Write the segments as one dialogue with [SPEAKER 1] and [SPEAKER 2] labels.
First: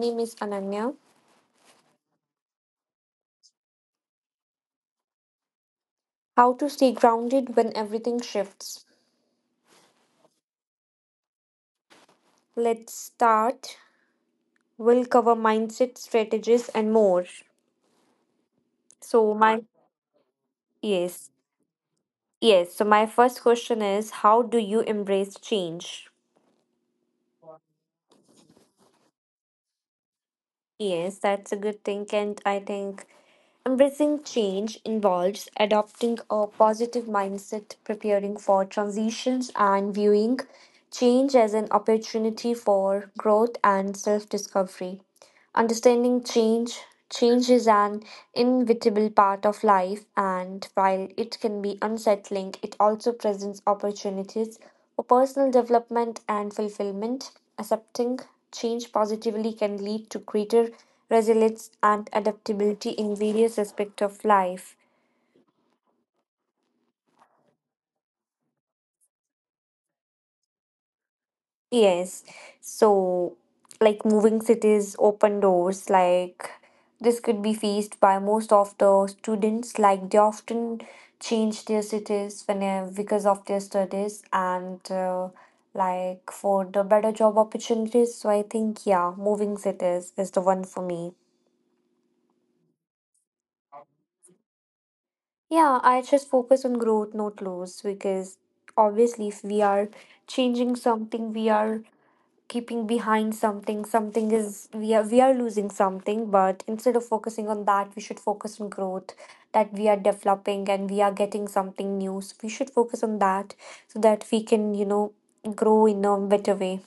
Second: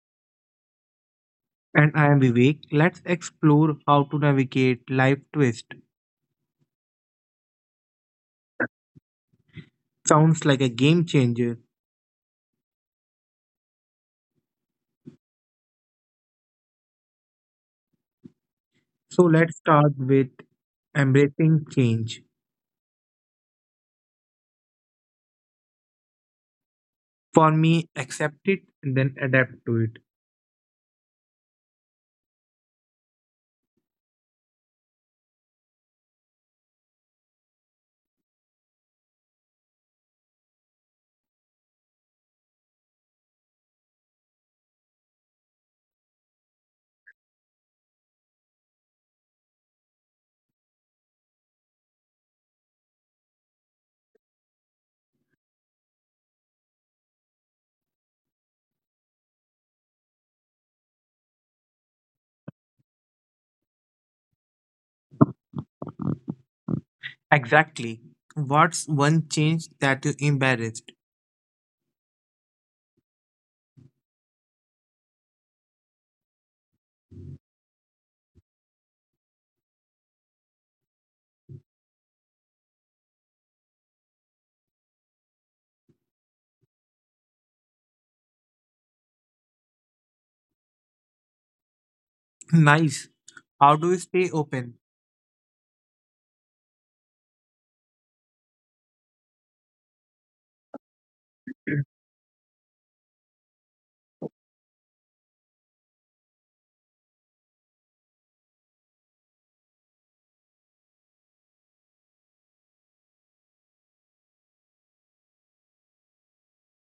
[SPEAKER 1] name is Ananya.
[SPEAKER 2] And I am Vivek. Let's explore how to navigate life twist.
[SPEAKER 1] How to stay grounded when everything shifts.
[SPEAKER 2] Sounds like a game changer.
[SPEAKER 1] Let's start. We'll cover mindset strategies and more.
[SPEAKER 2] So
[SPEAKER 1] So,
[SPEAKER 2] let's
[SPEAKER 1] my
[SPEAKER 2] start with
[SPEAKER 1] yes,
[SPEAKER 2] embracing change.
[SPEAKER 1] yes. So, my first question is how do you embrace change?
[SPEAKER 2] For me, accept it and then adapt to it.
[SPEAKER 1] Yes, that's a good thing, and I think embracing change involves adopting a positive mindset, preparing for transitions, and viewing change as an opportunity for growth and self discovery. Understanding change. Change is an inevitable part of life, and while it can be unsettling, it also presents opportunities for personal development and fulfillment. Accepting change positively can lead to greater resilience and adaptability in various aspects of life.
[SPEAKER 2] Exactly. What's one change that you embarrassed?
[SPEAKER 1] Yes. So, like moving cities, open doors, like this could be faced by most of the students. Like they often change their cities because of their studies and like for the better job opportunities. So I think yeah, moving cities is the one for me.
[SPEAKER 2] Nice. How do you stay open?
[SPEAKER 1] Yeah, I just focus on growth, not loss, because obviously if we are changing something, we are keeping behind something, something is we are losing something, but instead of focusing on that we should focus on growth that we are developing and we are getting something new, so we should focus on that so that we can, you know, grow in a better way.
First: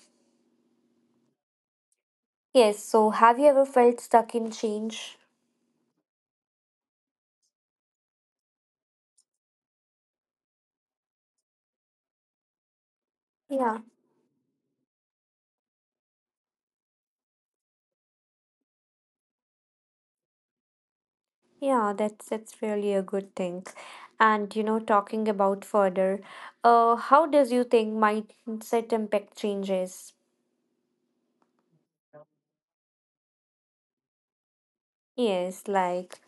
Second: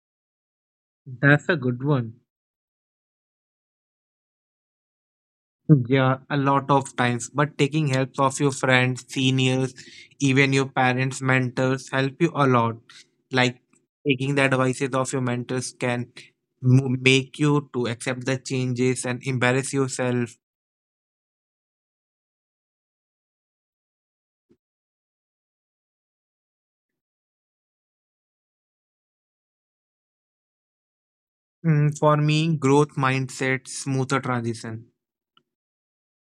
[SPEAKER 2] That's a good one.
[SPEAKER 1] Yes, so have you ever felt stuck in change?
[SPEAKER 2] Yeah, a lot of times. But taking help of your friends, seniors, even your parents, mentors help you a lot. Like
[SPEAKER 1] Yeah.
[SPEAKER 2] taking the advices of your mentors can make you to accept the changes and embarrass yourself.
[SPEAKER 1] Yeah, that's really a good thing. And you know, talking about further, how does you think mindset impact changes?
[SPEAKER 2] Mm, for me, growth mindset, smoother transition.
[SPEAKER 1] Yes, like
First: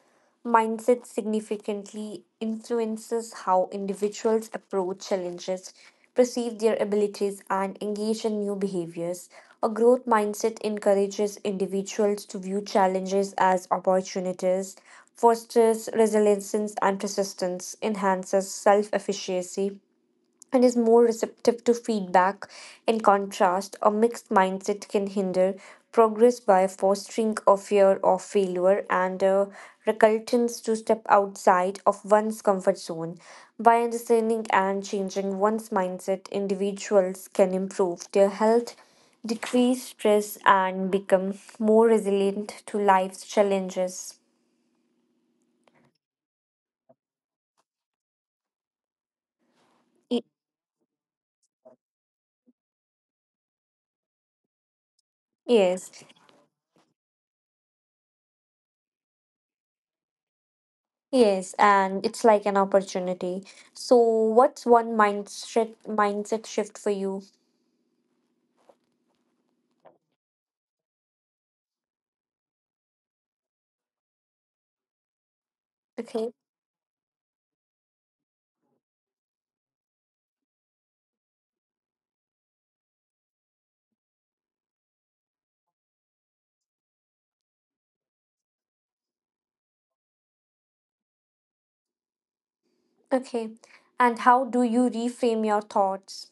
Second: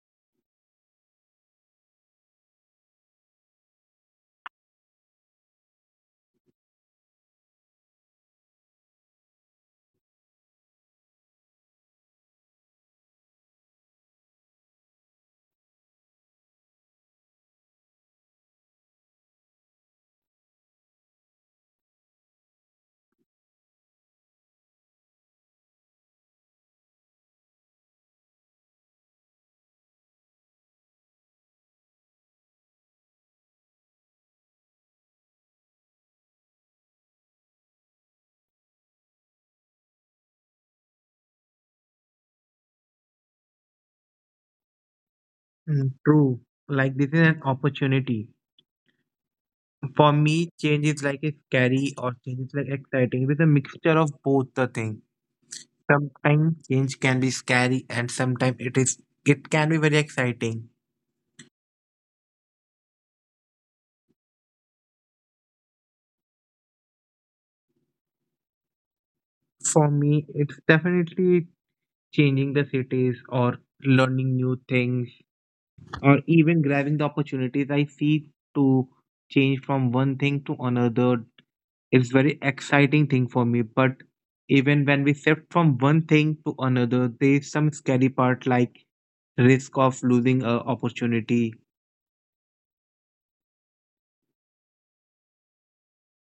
[SPEAKER 1] mindset significantly influences how individuals approach challenges, perceive their abilities, and engage in new behaviors. A growth mindset encourages individuals to view challenges as opportunities, fosters resilience and persistence, enhances self efficacy and is more receptive to feedback. In contrast, a mixed mindset can hinder progress by fostering a fear of failure and a reluctance to step outside of one's comfort zone. By understanding and changing one's mindset, individuals can improve their health, decrease stress, and become more resilient to life's challenges.
[SPEAKER 2] Mm, true. Like this is an opportunity. For
[SPEAKER 1] Y-
[SPEAKER 2] me, change is like a scary or change is like exciting. It is a mixture of both the things.
[SPEAKER 1] Yes.
[SPEAKER 2] Sometimes change can be scary and sometimes it is it can be very exciting.
[SPEAKER 1] Yes, and it's like an opportunity. So, what's one mindset shift for you?
[SPEAKER 2] For me, it's definitely changing the cities or learning new things or
[SPEAKER 1] Okay.
[SPEAKER 2] even grabbing the opportunities I see to change from one thing to another. It's very exciting thing for me, but even when we shift from one thing to another, there's some scary part like risk of losing a opportunity.
[SPEAKER 1] Okay. And how do you reframe your thoughts?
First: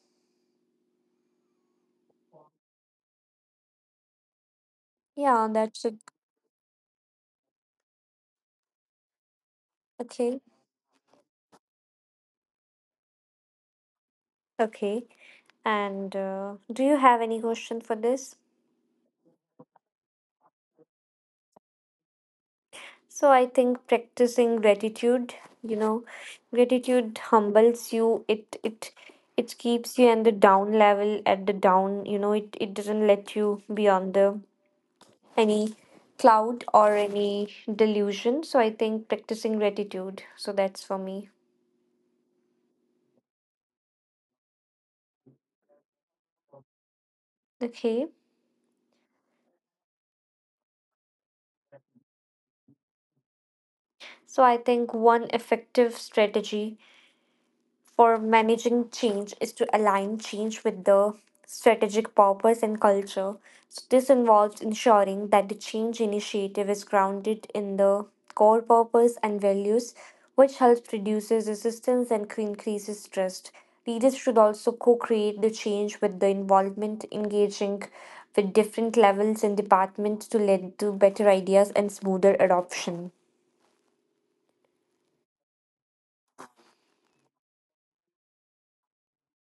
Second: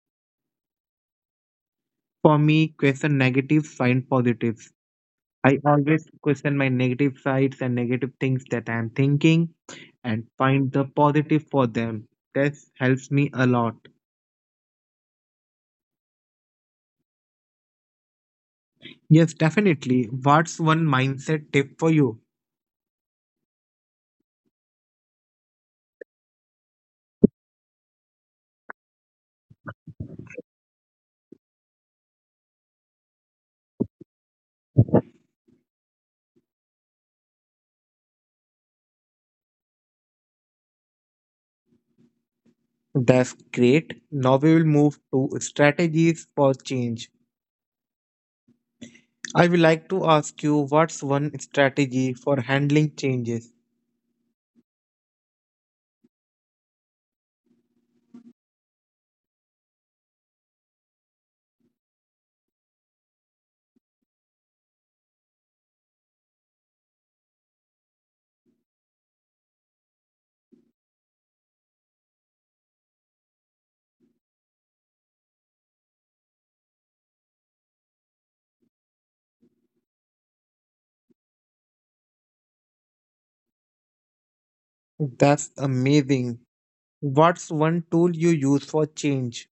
[SPEAKER 2] For me, question negatives, find positives.
[SPEAKER 1] Yeah,
[SPEAKER 2] I
[SPEAKER 1] that's a,
[SPEAKER 2] always question my negative sides and negative things that I'm thinking and
[SPEAKER 1] okay.
[SPEAKER 2] find the positive for them. This helps me a lot.
[SPEAKER 1] Okay. And do you have any question for this?
[SPEAKER 2] Yes, definitely. What's one mindset tip for you?
[SPEAKER 1] So, I think practicing gratitude, you know, gratitude humbles you. It keeps you on the down level at the down, you know, it doesn't let you be on the any cloud or any delusion. So I think practicing gratitude. So that's for me.
[SPEAKER 2] That's great. Now we will move to strategies for change.
[SPEAKER 1] Okay.
[SPEAKER 2] I would like to ask you, what's one strategy for handling changes?
[SPEAKER 1] So I think one effective strategy for managing change is to align change with the strategic purpose and culture. So this involves ensuring that the change initiative is grounded in the core purpose and values, which helps reduces resistance and increases trust. Leaders should also co-create the change with the involvement, engaging with different levels and departments to lead to better ideas and smoother adoption.
[SPEAKER 2] That's amazing. What's one tool you use for change?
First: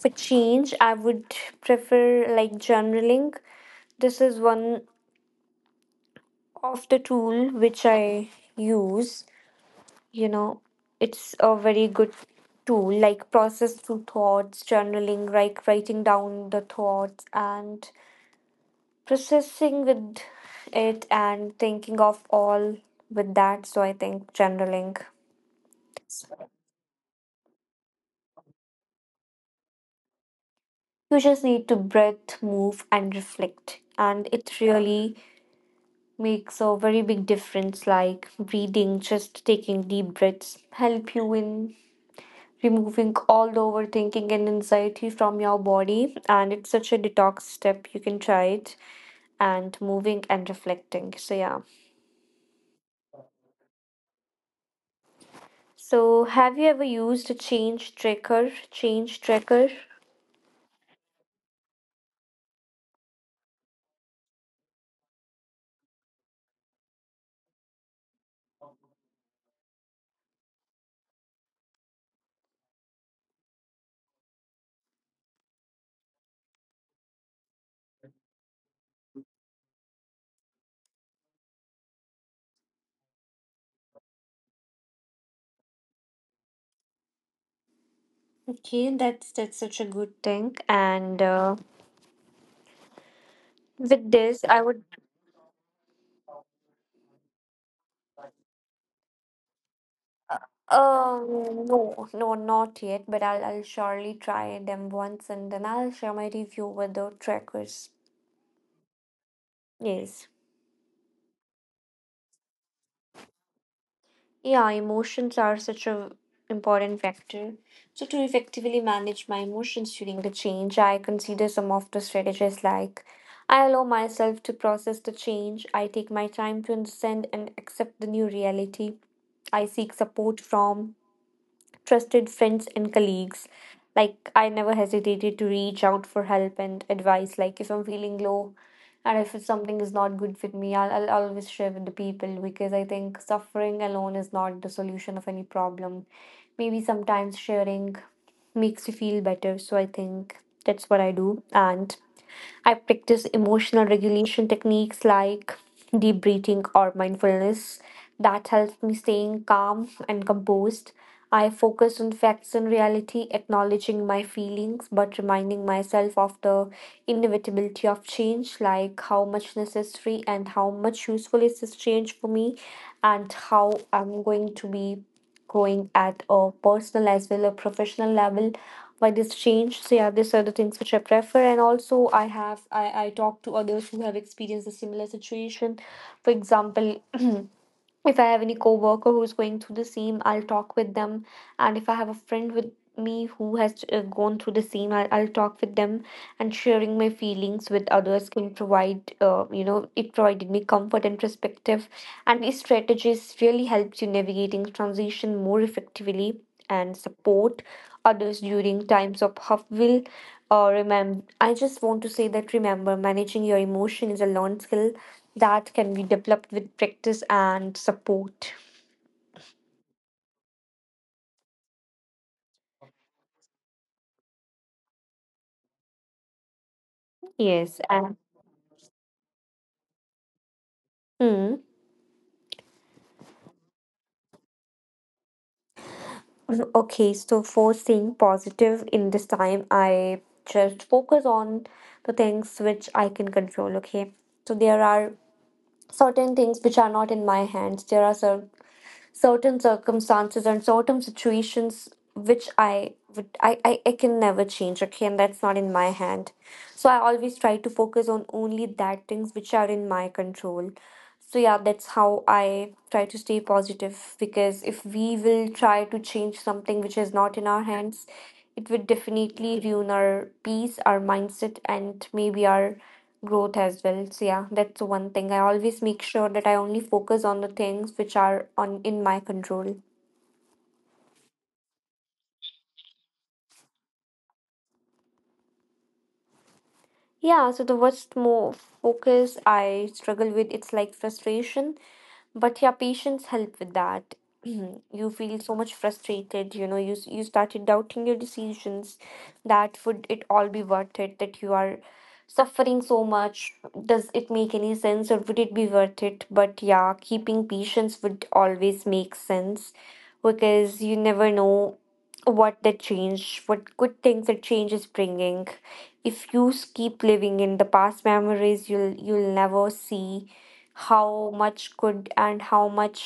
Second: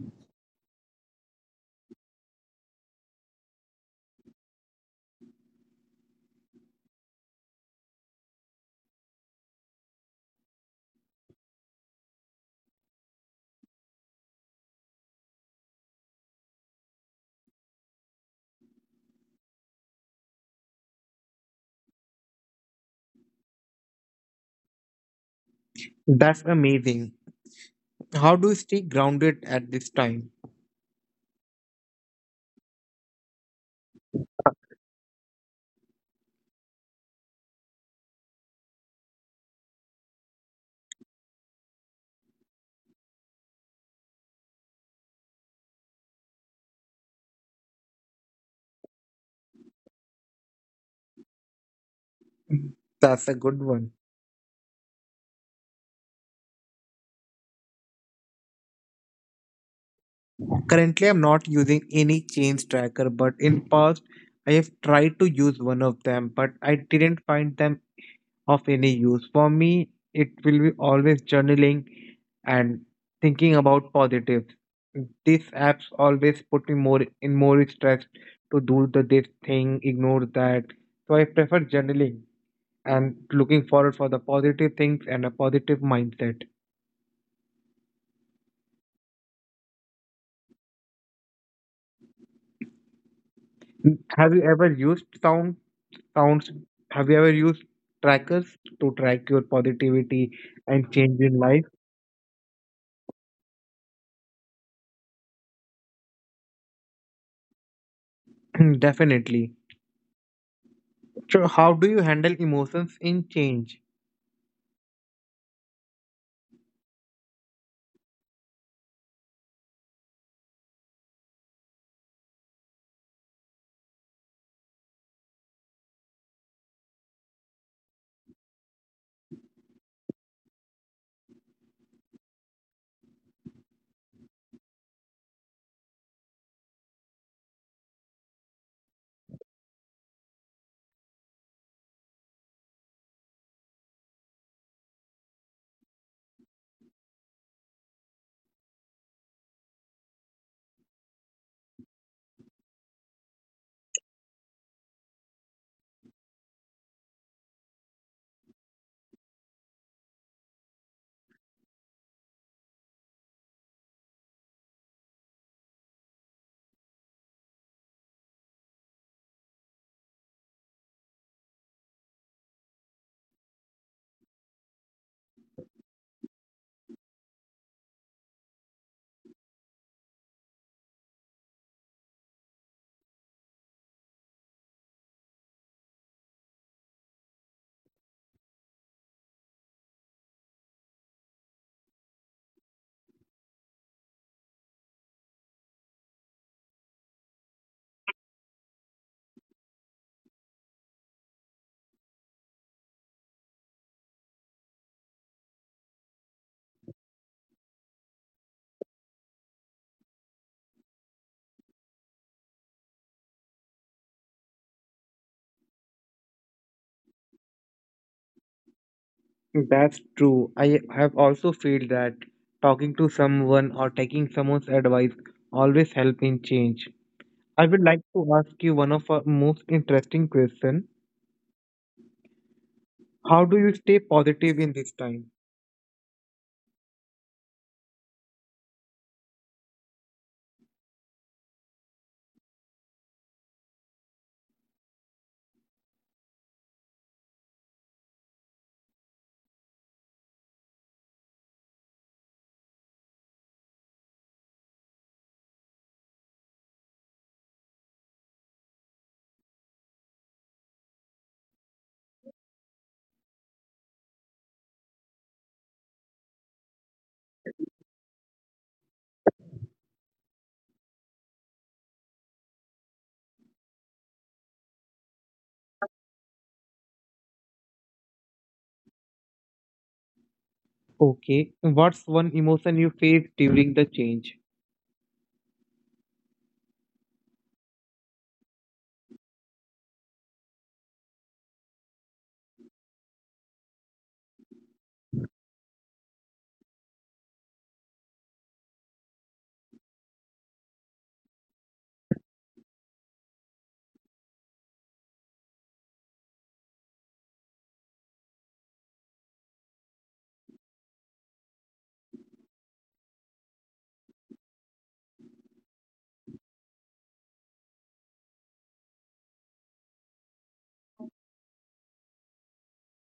[SPEAKER 1] For change, I would prefer like journaling. This is one of the tool which I use. You know, it's a very good tool like process through thoughts, journaling, like writing down the thoughts and processing with it and thinking of all with that. So I think journaling.
[SPEAKER 2] That's amazing. How do you stay grounded at this time?
[SPEAKER 1] You just need to breathe, move and reflect, and it really makes a very big difference. Like breathing, just taking deep breaths help you in removing all the overthinking and anxiety from your body, and it's such a detox step, you can try it, and moving and reflecting, so yeah.
[SPEAKER 2] That's a good one.
[SPEAKER 1] So have you ever used a change tracker?
[SPEAKER 2] Currently, I'm not using any change tracker, but in past, I have tried to use one of them, but I didn't find them of any use. For me, it will be always journaling and thinking about positives. These apps always put me more in more stress to do the this thing, ignore that. So I prefer journaling and looking forward for the positive things and a positive mindset.
[SPEAKER 1] Okay, that's such a good thing. and uh, with
[SPEAKER 2] Have
[SPEAKER 1] this
[SPEAKER 2] you
[SPEAKER 1] i
[SPEAKER 2] ever
[SPEAKER 1] would
[SPEAKER 2] used sound counts, have you ever used trackers to track your positivity and change in life?
[SPEAKER 1] No, no, not yet, but I'll surely try them once and then I'll share my review with the trackers.
[SPEAKER 2] Definitely.
[SPEAKER 1] Yes.
[SPEAKER 2] So how do you handle emotions in change?
[SPEAKER 1] Yeah, emotions are such a important factor. So to effectively manage my emotions during the change, I consider some of the strategies like I allow myself to process the change, I take my time to understand and accept the new reality. I seek support from trusted friends and colleagues. Like, I never hesitated to reach out for help and advice. Like, if I'm feeling low and if it's something is not good with me, I'll always share with the people, because I think suffering alone is not the solution of any problem. Maybe sometimes sharing makes you feel better. So, I think that's what I do. And I practice emotional regulation techniques like deep breathing or mindfulness that helps me staying calm and composed. I focus on facts and reality, acknowledging my feelings but reminding myself of the inevitability of change, like how much necessary and how much useful is this change for me, and how I'm going to be growing at a personal as well as professional level by this change. So yeah, these are the things which I prefer. And also, I have I talk to others who have experienced a similar situation. For example, if I have any coworker who's going through the same, I'll talk with them. And if I have a friend with me who has gone through the same, I'll talk with them. And sharing my feelings with others can provide, you know, it provided me comfort and perspective. And these strategies really helps you navigating transition more effectively and support others during times of upheaval. Remember, I just want to say that, remember, managing your emotion is a learned skill that can be developed with practice and support.
[SPEAKER 2] That's true, I have also felt that talking to someone or taking someone's advice always help in change. I
[SPEAKER 1] Yes,
[SPEAKER 2] would like
[SPEAKER 1] and.
[SPEAKER 2] to ask you one of our most interesting question.
[SPEAKER 1] Mm.
[SPEAKER 2] How do you stay positive in this time?
[SPEAKER 1] Mm, okay, so for staying positive in this time, I just focus on the things which I can control. Okay, so there are certain things which are not in my hands. There are certain circumstances and certain situations which I I can never change. Okay, and that's not in my hand. So I always try to focus on only that things which are in my control. So yeah, that's how I try to stay positive, because if we will try to change something which is not in our hands, it would definitely ruin our peace, our mindset, and maybe our growth as well. So yeah, that's the one thing. I always make sure that I only focus on the things which are on in my control.
[SPEAKER 2] Okay, what's one emotion you face during the change?
[SPEAKER 1] Yeah, so the worst more focus I struggle with, it's like frustration, but yeah, patience help with that. You feel so much frustrated, you know, you started doubting your decisions, that would it all be worth it, that you are suffering so much. Does it make any sense or would it be worth it? But yeah, keeping patience would always make sense, because you never know what the change, what good things the change is bringing. If keep living in the past memories, you'll never see how much good and how much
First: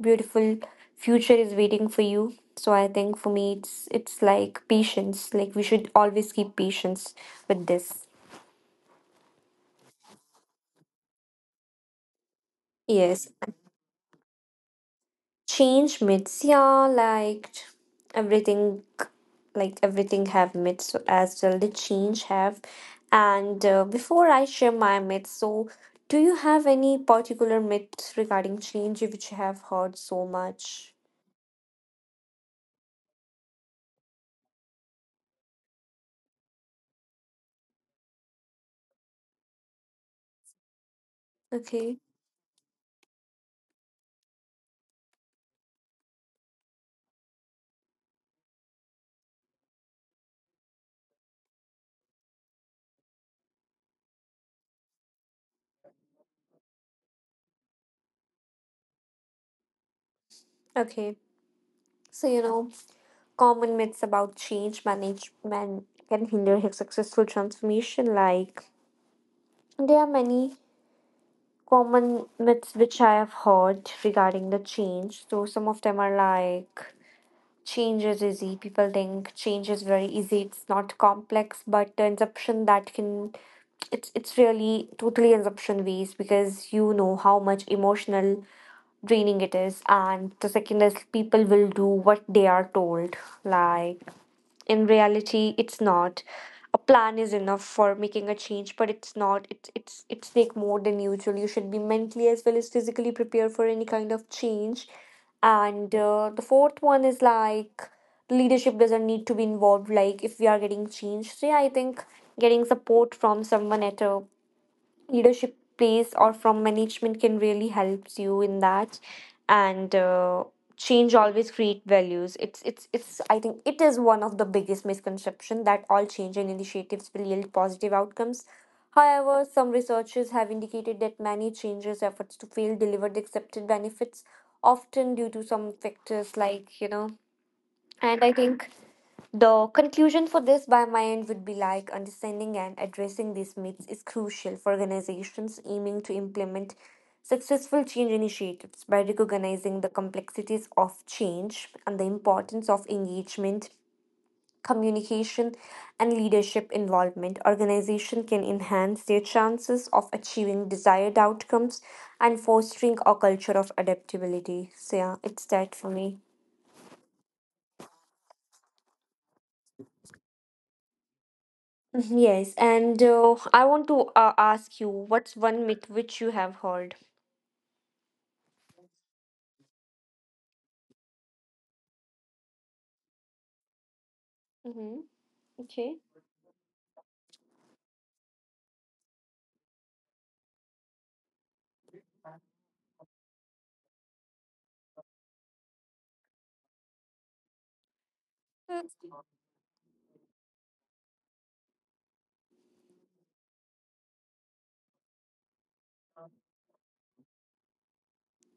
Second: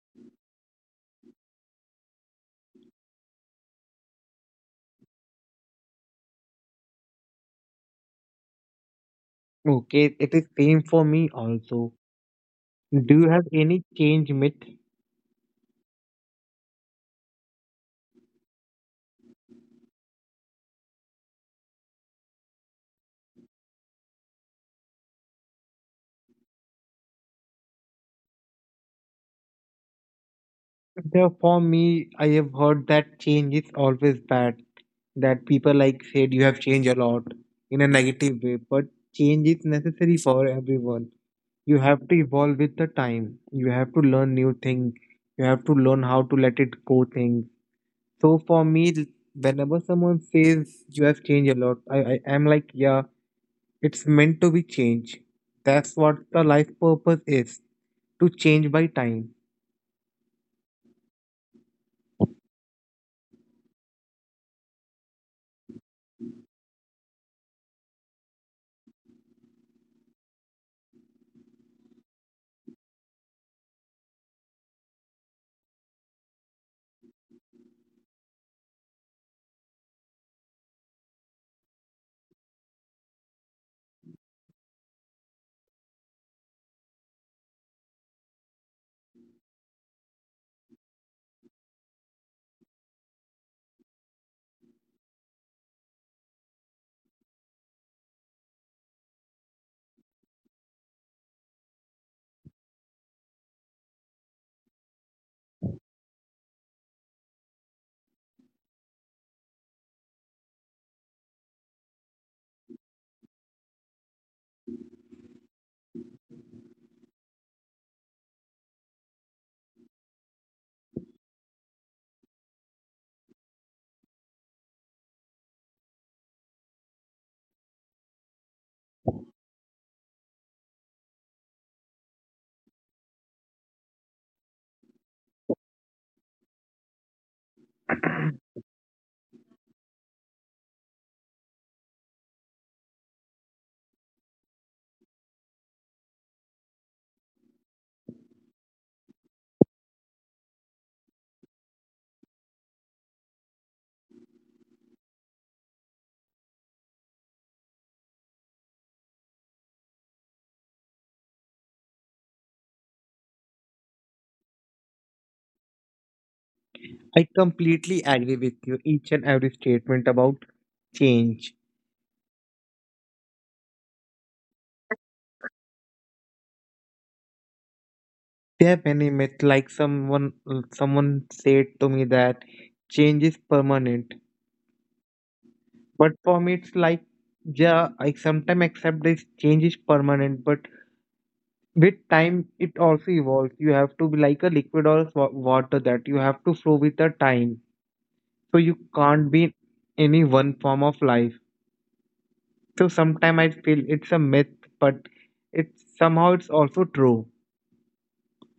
[SPEAKER 1] beautiful future is waiting for you. So I think for me, it's like patience. Like we should always keep patience with this.
[SPEAKER 2] Okay, it is same for me also. Do
[SPEAKER 1] Yes.
[SPEAKER 2] you have any change myth?
[SPEAKER 1] Change myths, yeah, everything, like everything have myths so as well. The change have, and before I share my myths, so do you have any particular myths regarding change which you have heard so much?
[SPEAKER 2] There for me, I have heard that change is always bad. That people like said you have changed a lot in a negative way, but change is necessary for everyone. You
[SPEAKER 1] Okay,
[SPEAKER 2] have to evolve with the time. You have to learn new things. You have to learn how to let it go things. So for me, whenever someone says you have changed a lot, I am like, yeah, it's meant to be changed. That's what the life purpose is, to change by time.
[SPEAKER 1] okay. So you know, common myths about change management can hinder his successful transformation. Like there are many common myths which I have heard regarding the change. So some of them are like change is easy. People think change is very easy. It's not complex, but the inception that can, it's really totally inception based, because you know how much emotional draining it is. And the second is, people will do what they are told. Like in reality it's not, a plan is enough for making a change, but it's not, it's take more than usual. You should be mentally as well as physically prepared for any kind of change. And the fourth one is like, leadership doesn't need to be involved, like if we are getting changed. So yeah, I think getting support from someone at a leadership plays or from management can really helps you in that. And change always create values. It's it's it's i think it is one of the biggest misconception that all change and initiatives will yield positive outcomes. However, some researchers have indicated that many changes efforts to fail deliver the accepted benefits, often due to some factors like, you know. And I think the conclusion for this by my end would be like, understanding and addressing these myths is crucial for organizations aiming to implement successful change initiatives. By recognizing the complexities of change and the importance of engagement, communication, and leadership involvement, organizations can enhance their chances of achieving desired outcomes and fostering a culture of adaptability. So, yeah, it's that for me.
[SPEAKER 2] I completely agree with you. Each and every statement about change.
[SPEAKER 1] Mhm, yes, and I want to ask you, what's one myth which you have heard?
[SPEAKER 2] There are many myths. Like someone, someone said to me that change is permanent.
[SPEAKER 1] Mm-hmm. Okay.
[SPEAKER 2] But for me, it's like, yeah. I sometimes accept this change is permanent, but with time, it also evolves. You have to be like a liquid or water, that you have to flow with the time. So you
[SPEAKER 1] Mm.
[SPEAKER 2] can't be any one form of life. So sometimes I feel it's a myth, but it's somehow it's also true.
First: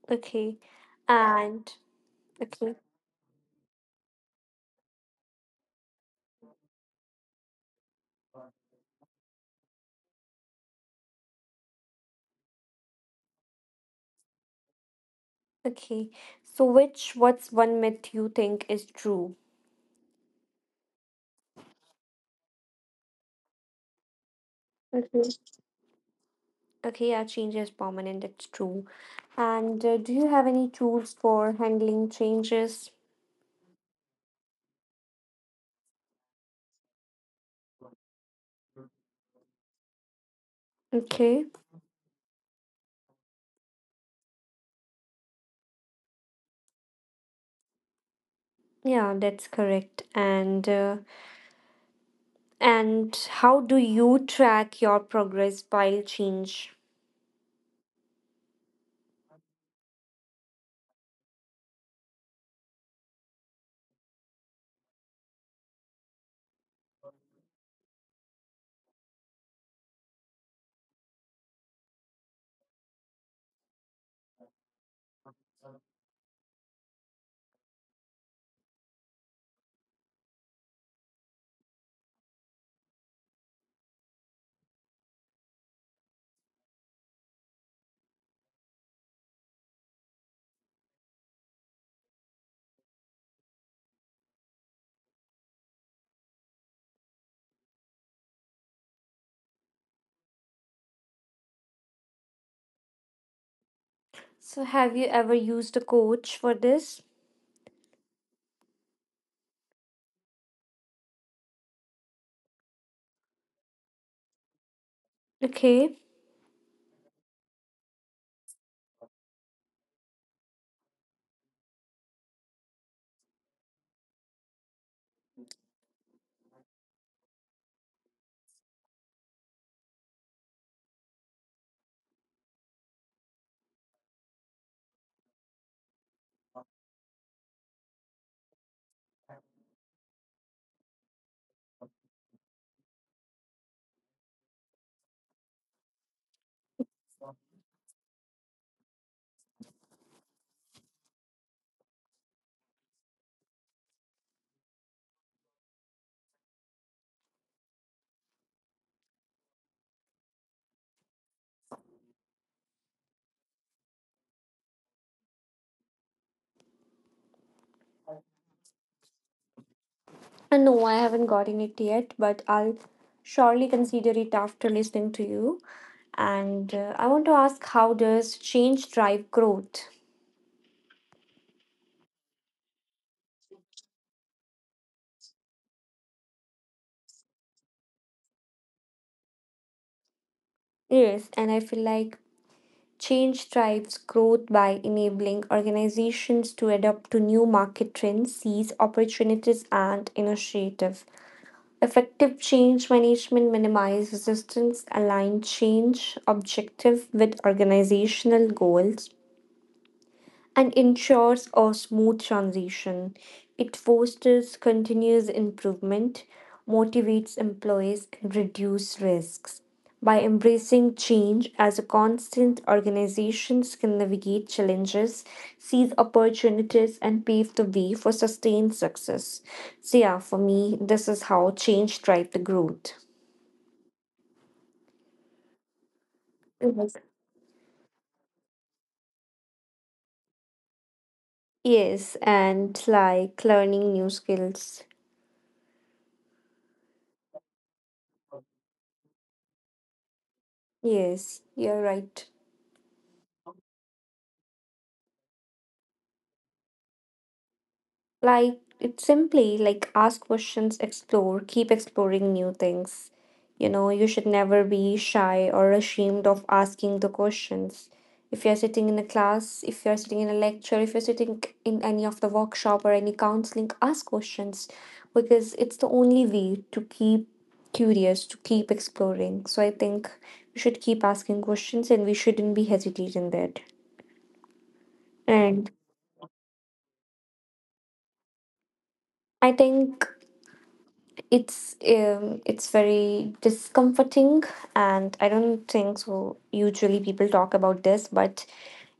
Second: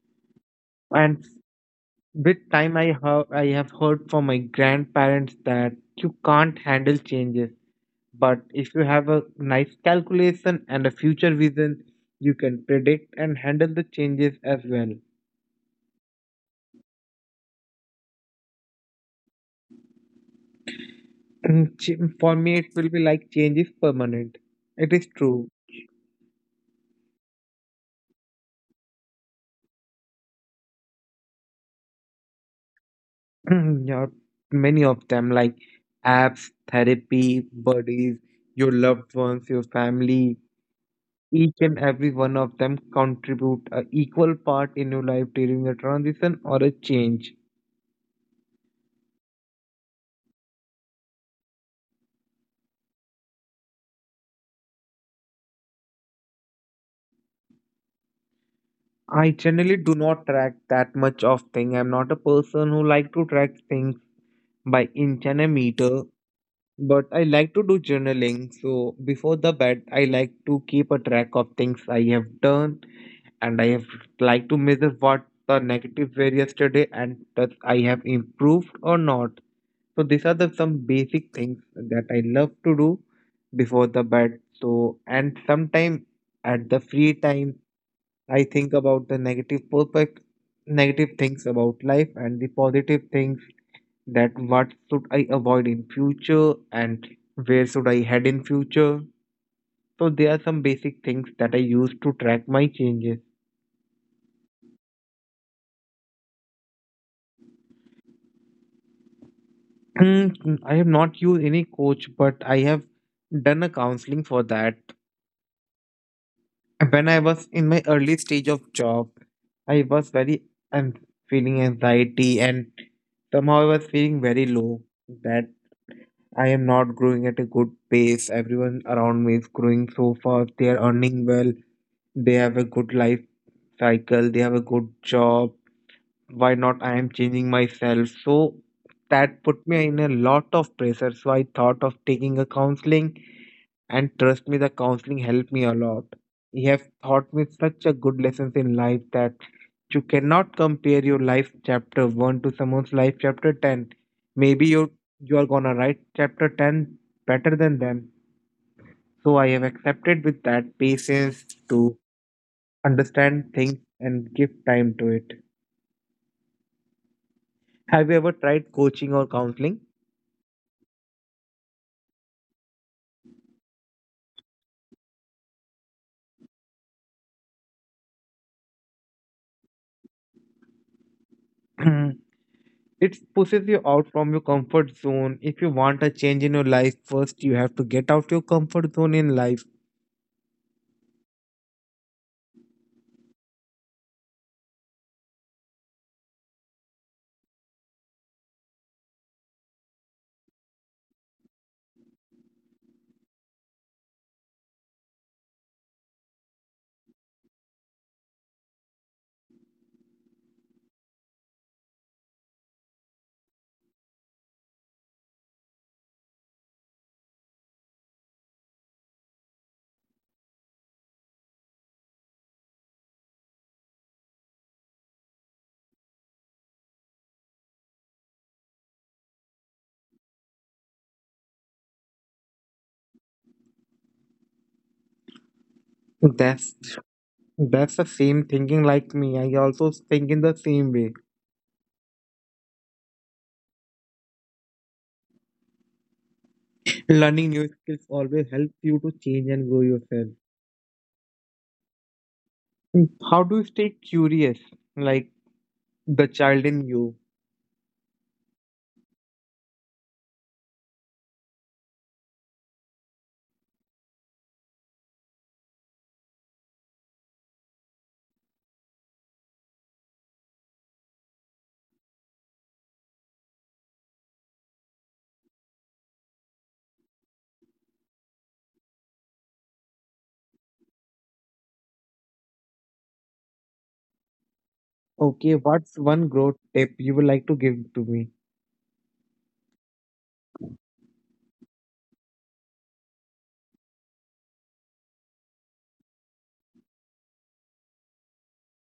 [SPEAKER 1] Okay.
[SPEAKER 2] And
[SPEAKER 1] And
[SPEAKER 2] with
[SPEAKER 1] okay.
[SPEAKER 2] time, I have heard from my grandparents that you can't handle changes. But if you have a nice calculation and a future vision, you can predict and handle the changes as well.
[SPEAKER 1] Okay. So which what's one myth you think is true?
[SPEAKER 2] For me, it will be like change is permanent, it is
[SPEAKER 1] Okay.
[SPEAKER 2] true.
[SPEAKER 1] Okay, yeah, change is permanent, it's true. And do you have any tools for handling changes?
[SPEAKER 2] Yeah, many of them, like apps, therapy buddies, your loved ones, your family.
[SPEAKER 1] Okay.
[SPEAKER 2] Each and every one of them contribute a equal part in your life during a transition or a change.
[SPEAKER 1] Yeah, that's correct. And how do you track your progress while change?
[SPEAKER 2] I generally do not track that much of thing. I'm not a person who like to track things by inch and a meter, but I like to do journaling. So before the bed, I like to keep a track of things I have done and I have like to measure what the negative were yesterday and that I have improved or not. So these are the some basic things that I love to do before the bed. So and sometime at the free time, I think about the negative perfect negative things about life and the positive things, that what should I avoid in future and where should I head in future. So there are some basic things that I use to track my changes.
[SPEAKER 1] So, have you ever used a coach for this?
[SPEAKER 2] Mm, I have not used any coach, but I have done a counseling for that.
[SPEAKER 1] Okay.
[SPEAKER 2] When I was in my early stage of job, I was very and feeling anxiety and somehow I was feeling very low that I am not growing at a good pace. Everyone around me is growing so fast. They are earning well. They have a good life cycle. They have a good job, why not I am changing myself? So that put me in a lot of pressure, so I thought of taking a counseling, and trust me, the counseling helped me a lot. He have taught me such a good lessons in life that you cannot compare your life chapter 1 to someone's life chapter 10. Maybe you are gonna write chapter 10 better than them. So I have accepted with that patience, to understand things and give time to it. Have you ever tried coaching or counseling?
[SPEAKER 1] And no, I haven't gotten it yet, but I'll surely consider it after listening to you. And I want to ask, how does change drive growth?
[SPEAKER 2] It pushes you out from your comfort zone. If you want a change in your life, first you have to get out your comfort zone in life.
[SPEAKER 1] Yes, and I feel like change drives growth by enabling organizations to adapt to new market trends, seize opportunities, and initiative. Effective change management minimizes resistance, align change objective with organizational goals, and ensures a smooth transition. It fosters continuous improvement, motivates employees, and reduces risks. By embracing change as a constant, organizations can navigate challenges, seize opportunities, and pave the way for sustained success. So, yeah, for me, this is how change drives the growth.
[SPEAKER 2] That's
[SPEAKER 1] Mhm.
[SPEAKER 2] that's the same thinking like me. I also think in the same way.
[SPEAKER 1] Yes, and like learning new skills.
[SPEAKER 2] Learning new skills always helps you to change and grow yourself.
[SPEAKER 1] Yes, you're right.
[SPEAKER 2] Mm, how do you stay curious, like the child in you?
[SPEAKER 1] Like, it's simply like ask questions, explore, keep exploring new things. You know, you should never be shy or ashamed of asking the questions. If you're sitting in a class, if you're sitting in a lecture, if you're sitting in any of the workshop or any counseling, ask questions because it's the only way to keep curious, to keep exploring. So I think we should keep asking questions and we shouldn't be hesitant in that.
[SPEAKER 2] Okay,
[SPEAKER 1] And
[SPEAKER 2] what's one growth tip you would like to give to me?
[SPEAKER 1] I think it's very discomforting, and I don't think so usually people talk about this, but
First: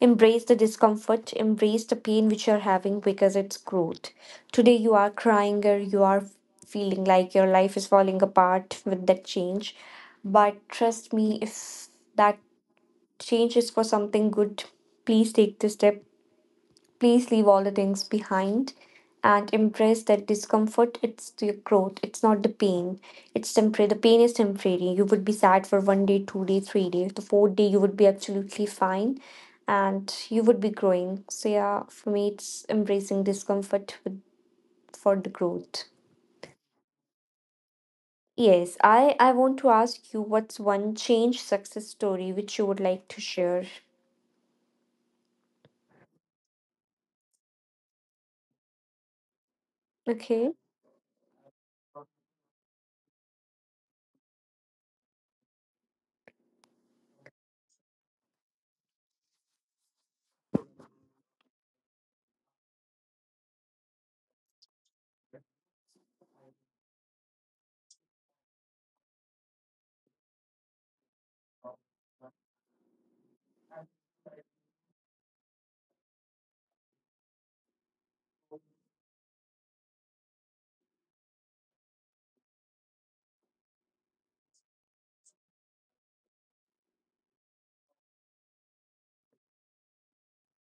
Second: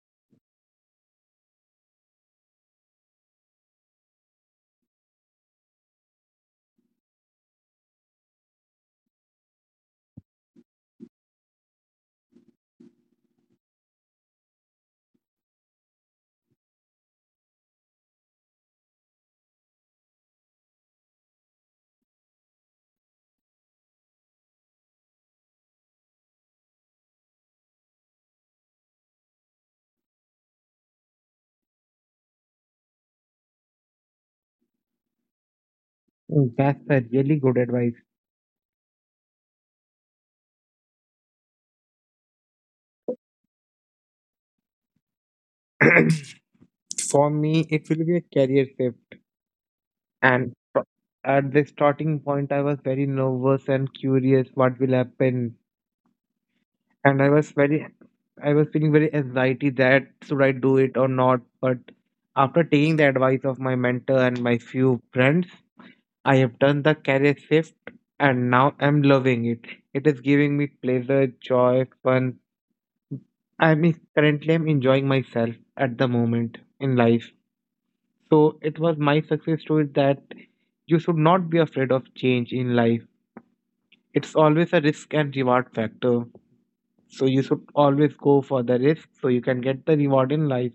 [SPEAKER 1] embrace the discomfort, embrace the pain which you're having because it's growth. Today you are crying or you are feeling like your life is falling apart with that change, but trust me, if that change is for something good, please take the step. Please leave all the things behind and embrace that discomfort. It's your growth, it's not the pain. It's temporary. The pain is temporary. You would be sad for 1 day, 2 day, 3 days. The 4th day, you would be absolutely fine and you would be growing. So, yeah, for me, it's embracing discomfort with, for the growth.
[SPEAKER 2] Mm, that's a really good advice.
[SPEAKER 1] Yes, I want to ask you, what's one change success story which you would like to share?
[SPEAKER 2] For me, it will be a career shift.
[SPEAKER 1] Okay.
[SPEAKER 2] And at the starting point, I was very nervous and curious what will happen. And I was very, I was feeling very anxiety that should I do it or not. But after taking the advice of my mentor and my few friends, I have done the career shift and now I'm loving it. It is giving me pleasure, joy, fun. I mean, currently I'm enjoying myself at the moment in life. So it was my success story, that you should not be afraid of change in life. It's always a risk and reward factor. So you should always go for the risk so you can get the reward in life.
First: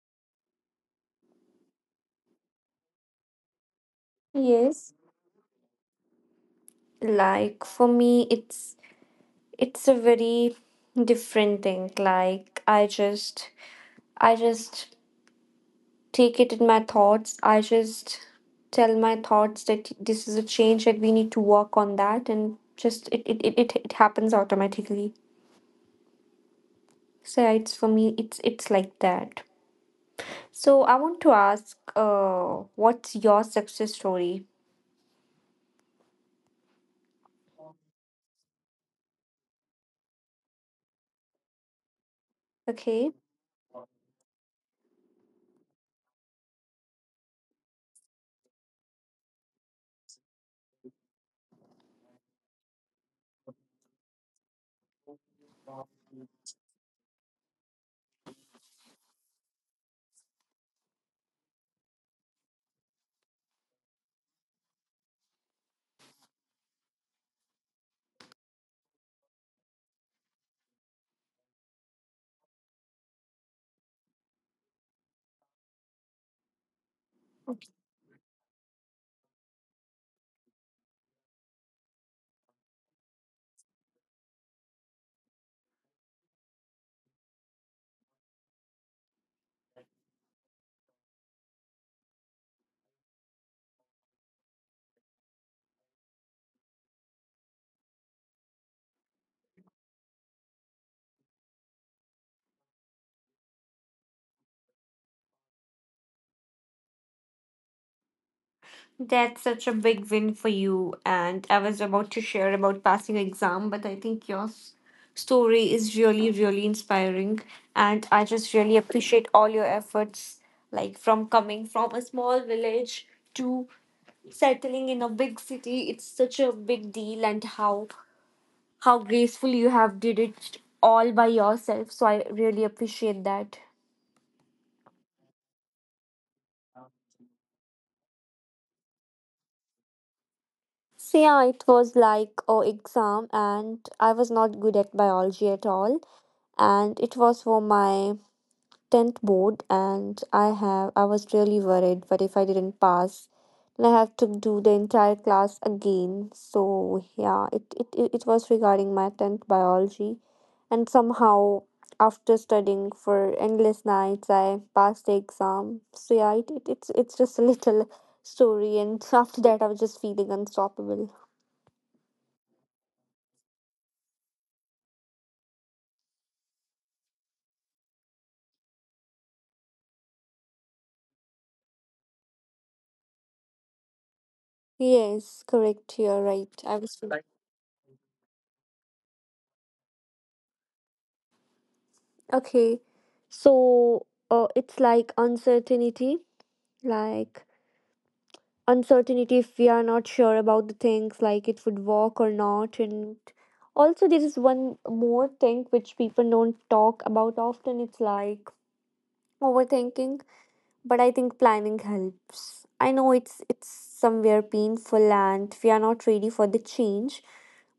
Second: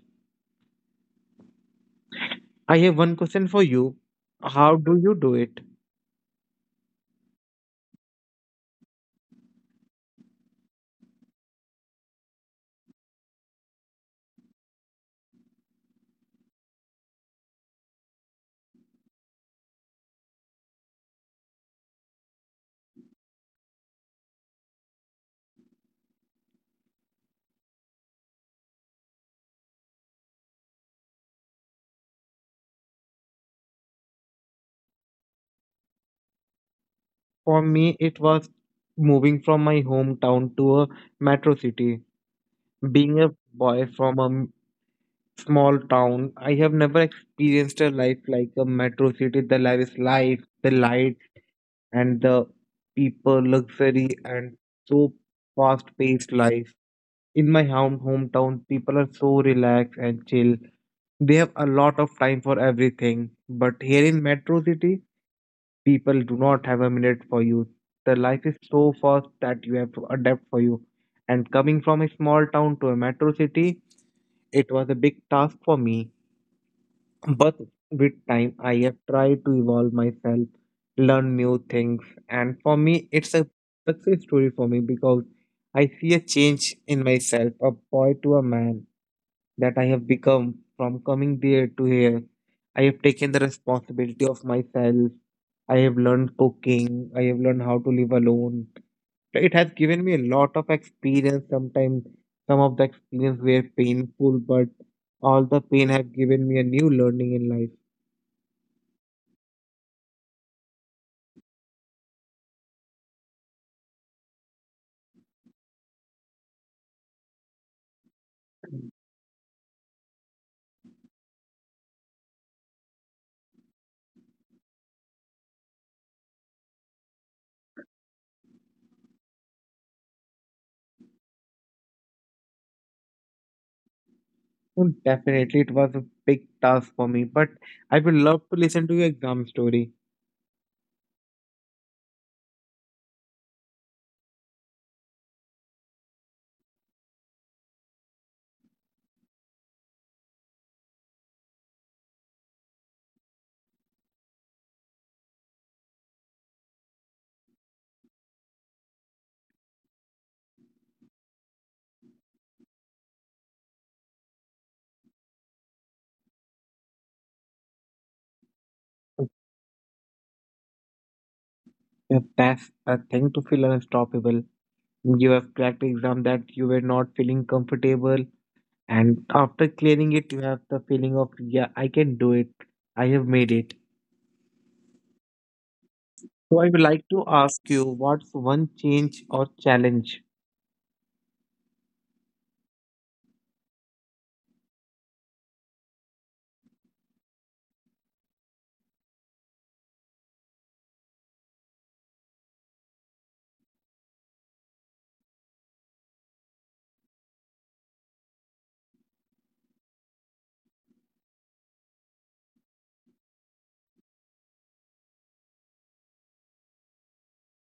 [SPEAKER 2] I have one question for you. How
[SPEAKER 1] Yes.
[SPEAKER 2] do you do it?
[SPEAKER 1] Like for me, it's a very different thing. Like I just take it in my thoughts, I just tell my thoughts that this is a change that we need to work on that, and just it happens automatically. So yeah, it's for me, it's like that. So I want to ask, what's your success story?
[SPEAKER 2] For me, it was moving from my hometown to a metro city.
[SPEAKER 1] Okay.
[SPEAKER 2] Being a boy from a small town, I have never experienced a life like a metro city. The life is life, the light, and the people, luxury, and so fast paced life. In my hometown, people are so relaxed and chill. They have a lot of time for everything. But here in metro city, people do not have a minute for you. The life is so fast that you have to adapt for you. And coming from a small town to a metro city, it was a big task for me. But with time, I have tried to evolve myself, learn new things. And for me, it's a success story for me because I see a change in myself, a boy to a man, that I have become from coming there to here. I have taken the responsibility of myself. I have learned cooking. I have learned how to live alone. It has given me a lot of experience. Sometimes some of the experience were painful, but all the pain have given me a new learning in life.
[SPEAKER 1] That's such a big win for you. And I was about to share about passing exam, but I think your story is really, really inspiring. And I just really appreciate all your efforts, like from coming from a small village to settling in a big city. It's such a big deal, and how graceful you have did it all by yourself. So I really appreciate that.
[SPEAKER 2] So definitely, it was a big task for me. But I would love to listen to your exam story.
[SPEAKER 1] So yeah, it was like a exam, and I was not good at biology at all. And it was for my tenth board, and I was really worried. But if I didn't pass, then I have to do the entire class again. So yeah, it was regarding my tenth biology, and somehow after studying for endless nights, I passed the exam. So yeah, it's just a little story, and after that, I was just feeling unstoppable.
[SPEAKER 2] Yeah, that's a thing to feel unstoppable. You have cracked exam that you were not feeling comfortable, and after clearing it, you have the feeling of, yeah, I can do it. I have made it.
[SPEAKER 1] Yes, correct. You're
[SPEAKER 2] So
[SPEAKER 1] right.
[SPEAKER 2] I
[SPEAKER 1] I
[SPEAKER 2] would
[SPEAKER 1] was
[SPEAKER 2] like to
[SPEAKER 1] right.
[SPEAKER 2] ask you, what's one change or challenge?
[SPEAKER 1] Okay. So it's like uncertainty if we are not sure about the things, like it would work or not. And also, there is one more thing which people don't talk about often. It's like overthinking, but I think planning helps. I know it's somewhere painful and we are not ready for the change,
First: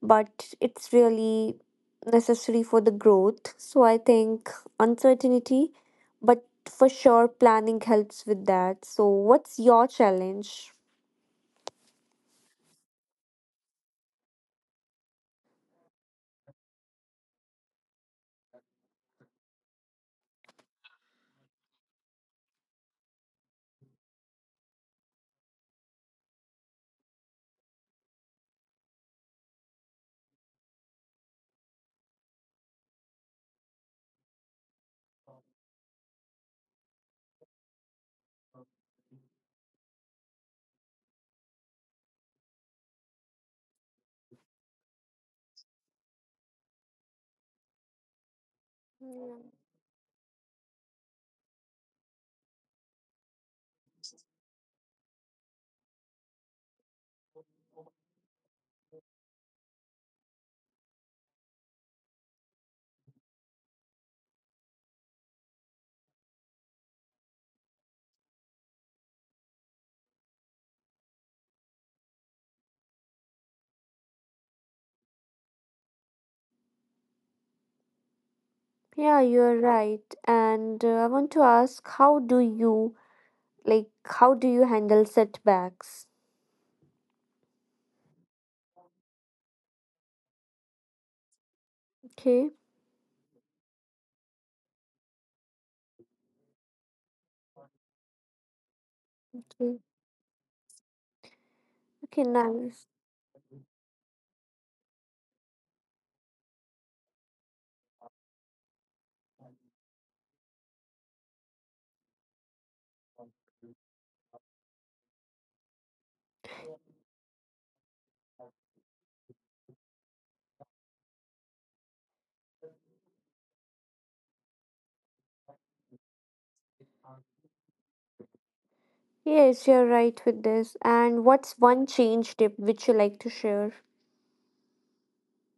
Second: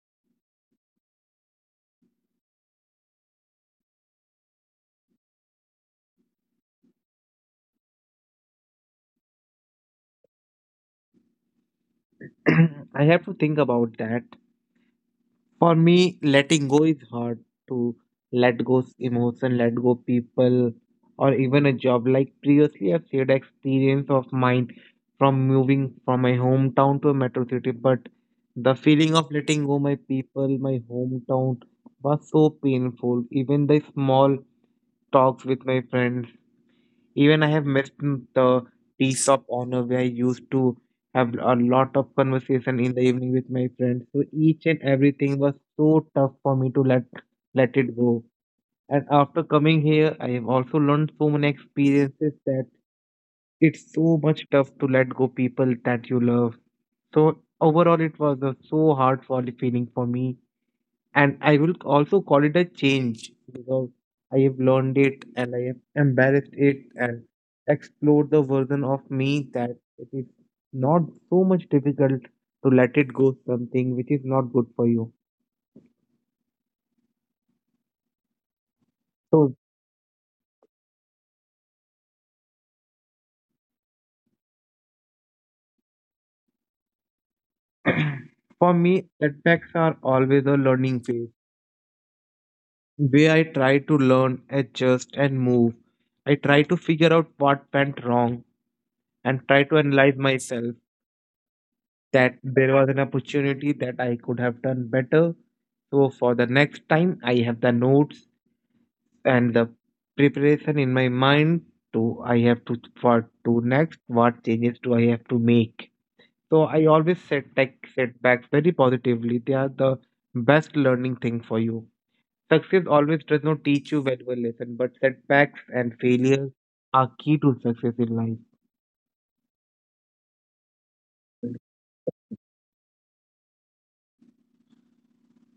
[SPEAKER 1] but it's really necessary for the growth. So I think uncertainty, but for sure planning helps with that. So what's your challenge?
[SPEAKER 2] I have to think about that. For me, letting go is hard, to let go emotion, let go people, or even a job. Like previously, I've shared experience of mine from moving from my hometown to a metro city, but the feeling of letting go my people, my hometown was so painful. Even the small talks with my friends even I have missed the tea shop honor where I used to have a lot of conversation in the evening with my friends. So each and everything was so tough for me to let it go. And after
[SPEAKER 1] Mm.
[SPEAKER 2] coming here, I have also learned so many experiences that it's so much tough to let go people that you love. So overall, it was a so hard for feeling for me and I will also call it a change because I have learned it and I have embarrassed it and explored the version of me that it is not so much difficult to let it go something which is not good for you.
[SPEAKER 1] Yeah,
[SPEAKER 2] So
[SPEAKER 1] you're right. And I want to ask how do you, like how do you handle setbacks?
[SPEAKER 2] for me, setbacks are always a learning phase
[SPEAKER 1] Okay.
[SPEAKER 2] where I try to learn, adjust, and move. I try to figure out what went wrong and try to
[SPEAKER 1] Okay,
[SPEAKER 2] analyze myself
[SPEAKER 1] okay,
[SPEAKER 2] that there
[SPEAKER 1] nice.
[SPEAKER 2] was an opportunity that I could have done better. So for the next time, I have the notes and the preparation in my mind to I have to for to next what changes do I have to make. So I always set tech setbacks very positively. They are the best learning thing for you. Success always does not teach you valuable lesson, but setbacks and failures are key to success in life.
[SPEAKER 1] Yes, you're right with this. And what's one change tip which you like to share?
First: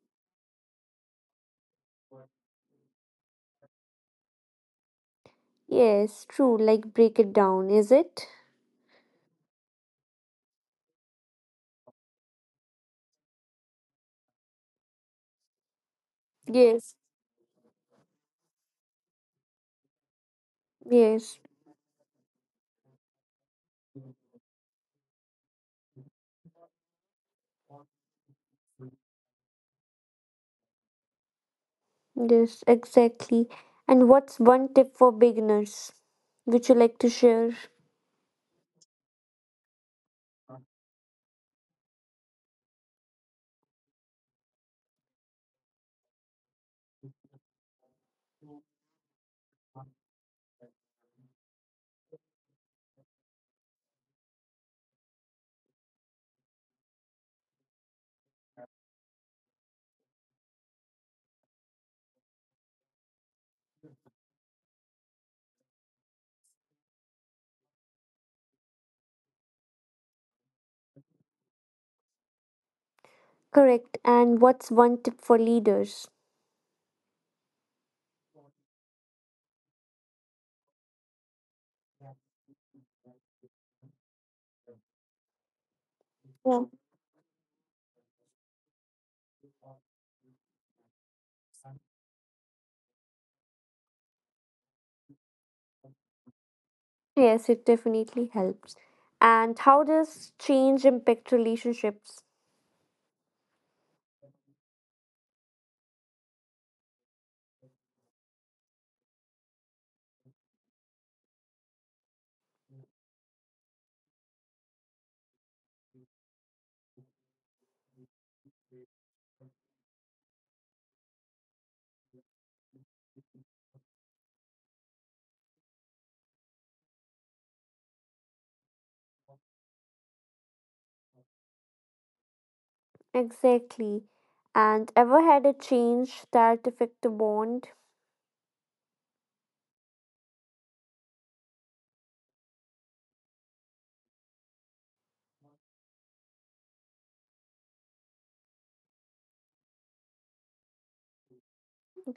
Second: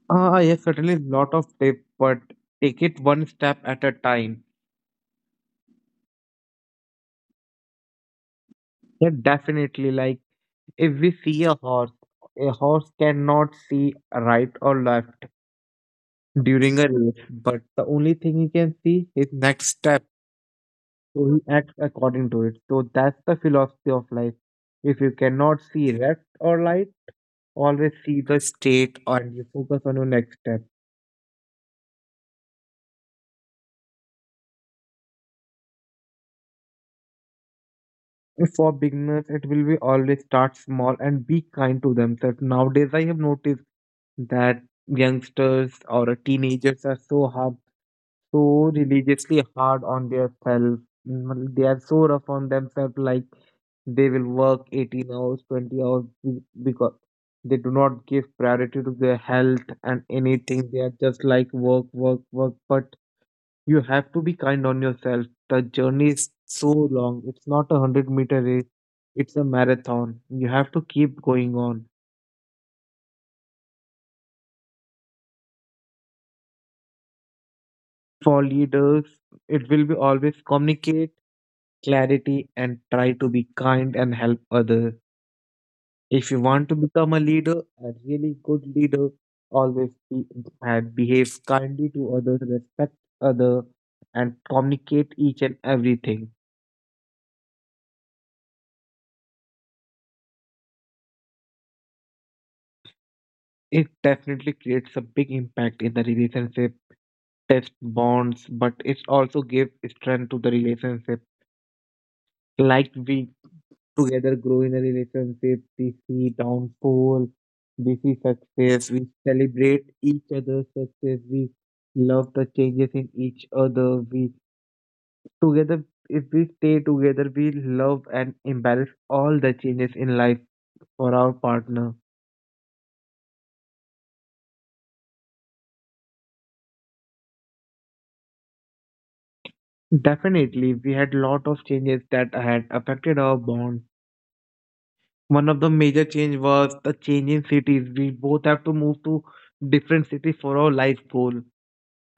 [SPEAKER 2] Yes, certainly lot of tips, but take it one step at a time.
[SPEAKER 1] Yes, true. Like break it down, is it?
[SPEAKER 2] Yeah, definitely. Like, if we see a horse cannot see right or left during a
[SPEAKER 1] Yes.
[SPEAKER 2] race, but the only thing he can see is next step. So he
[SPEAKER 1] Yes.
[SPEAKER 2] acts according to it. So that's the philosophy of life. If you cannot see left or right, always see the state and you focus on your next step.
[SPEAKER 1] Yes, exactly. And what's one tip for beginners which you like to share?
[SPEAKER 2] For beginners, it will be always start small and be kind to themselves. Nowadays, I have noticed that youngsters or teenagers are so hard so religiously hard on their self. Mm, They are so rough on themselves, like they will work 18 hours, 20 hours because they do not give priority to their health and anything. They are just like work, work, work. But you have to be kind on yourself. The journey is so long. It's not a 100-meter race, it's a marathon. You have to keep going on.
[SPEAKER 1] Correct. And what's one tip for leaders?
[SPEAKER 2] For leaders, it will be always communicate clarity and try to be kind and help others. If you
[SPEAKER 1] Yeah.
[SPEAKER 2] want to become a leader, a really good leader, always be, and behave kindly to others, respect others, and communicate each and everything.
[SPEAKER 1] Yes, it definitely helps. And how does change impact relationships?
[SPEAKER 2] It definitely creates a big impact in the relationship, test bonds, but it also gives strength to the relationship. Like we together grow in a relationship. We see downfall, we see success, we celebrate each other's success, we love the changes in each other. We together, if we stay together, we love and embrace all the changes in life for our partner.
[SPEAKER 1] Exactly. And ever had a change that affect the bond?
[SPEAKER 2] Definitely, we had lot of changes that had affected our bond. One of the major change was the change in cities. We both have to move to different cities for our life goal,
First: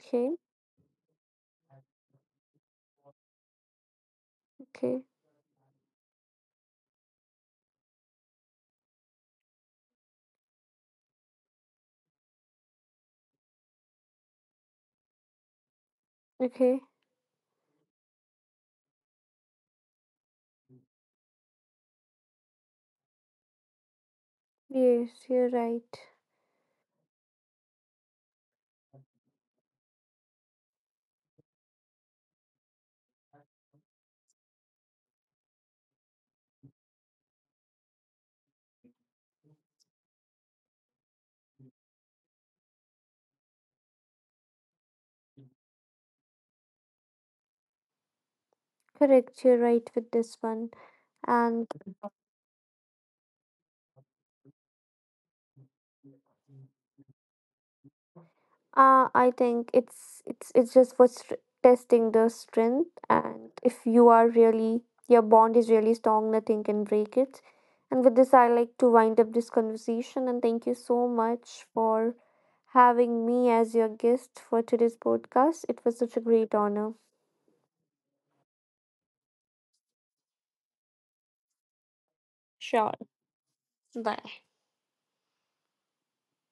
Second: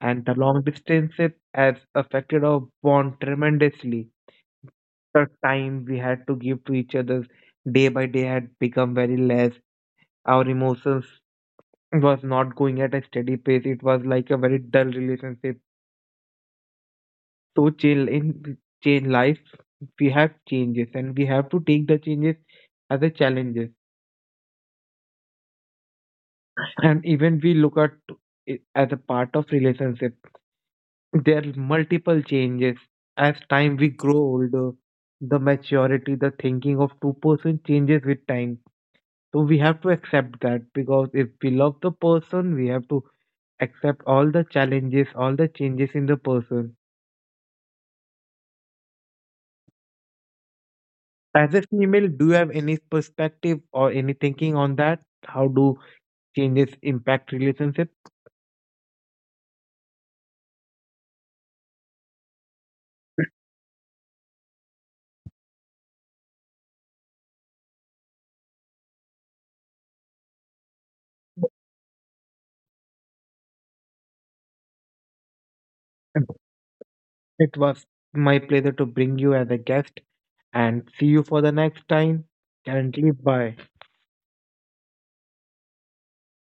[SPEAKER 2] and the long distances has affected our bond tremendously.
[SPEAKER 1] okay.
[SPEAKER 2] The time we had to give to each other day by day had become very less. Our emotions was not going at a steady pace. It was like a very dull relationship.
[SPEAKER 1] Okay.
[SPEAKER 2] So chill in change life, we have changes and we have to take the changes as a challenges.
[SPEAKER 1] Yes, you're right.
[SPEAKER 2] And even we look at it as a part of relationship. There are multiple changes. As time we grow older, the maturity, the thinking of two-person changes with time. So we have to accept that because if we love the person, we have to accept all the challenges, all the changes in the person.
[SPEAKER 1] Correct, you're right with this one.
[SPEAKER 2] As a
[SPEAKER 1] And
[SPEAKER 2] female, do you have any perspective or any thinking on that? How do changes impact relationship?
[SPEAKER 1] I think it's it's just for testing the strength, and if you are really, your bond is really strong, nothing can break it. And with this, I like to wind up this conversation and thank you so much for having me as your guest for today's podcast. It was such a great honor.
[SPEAKER 2] It was my pleasure to bring you as a guest and see you for the next time.
[SPEAKER 1] Sure.
[SPEAKER 2] Currently, bye.
[SPEAKER 1] Bye.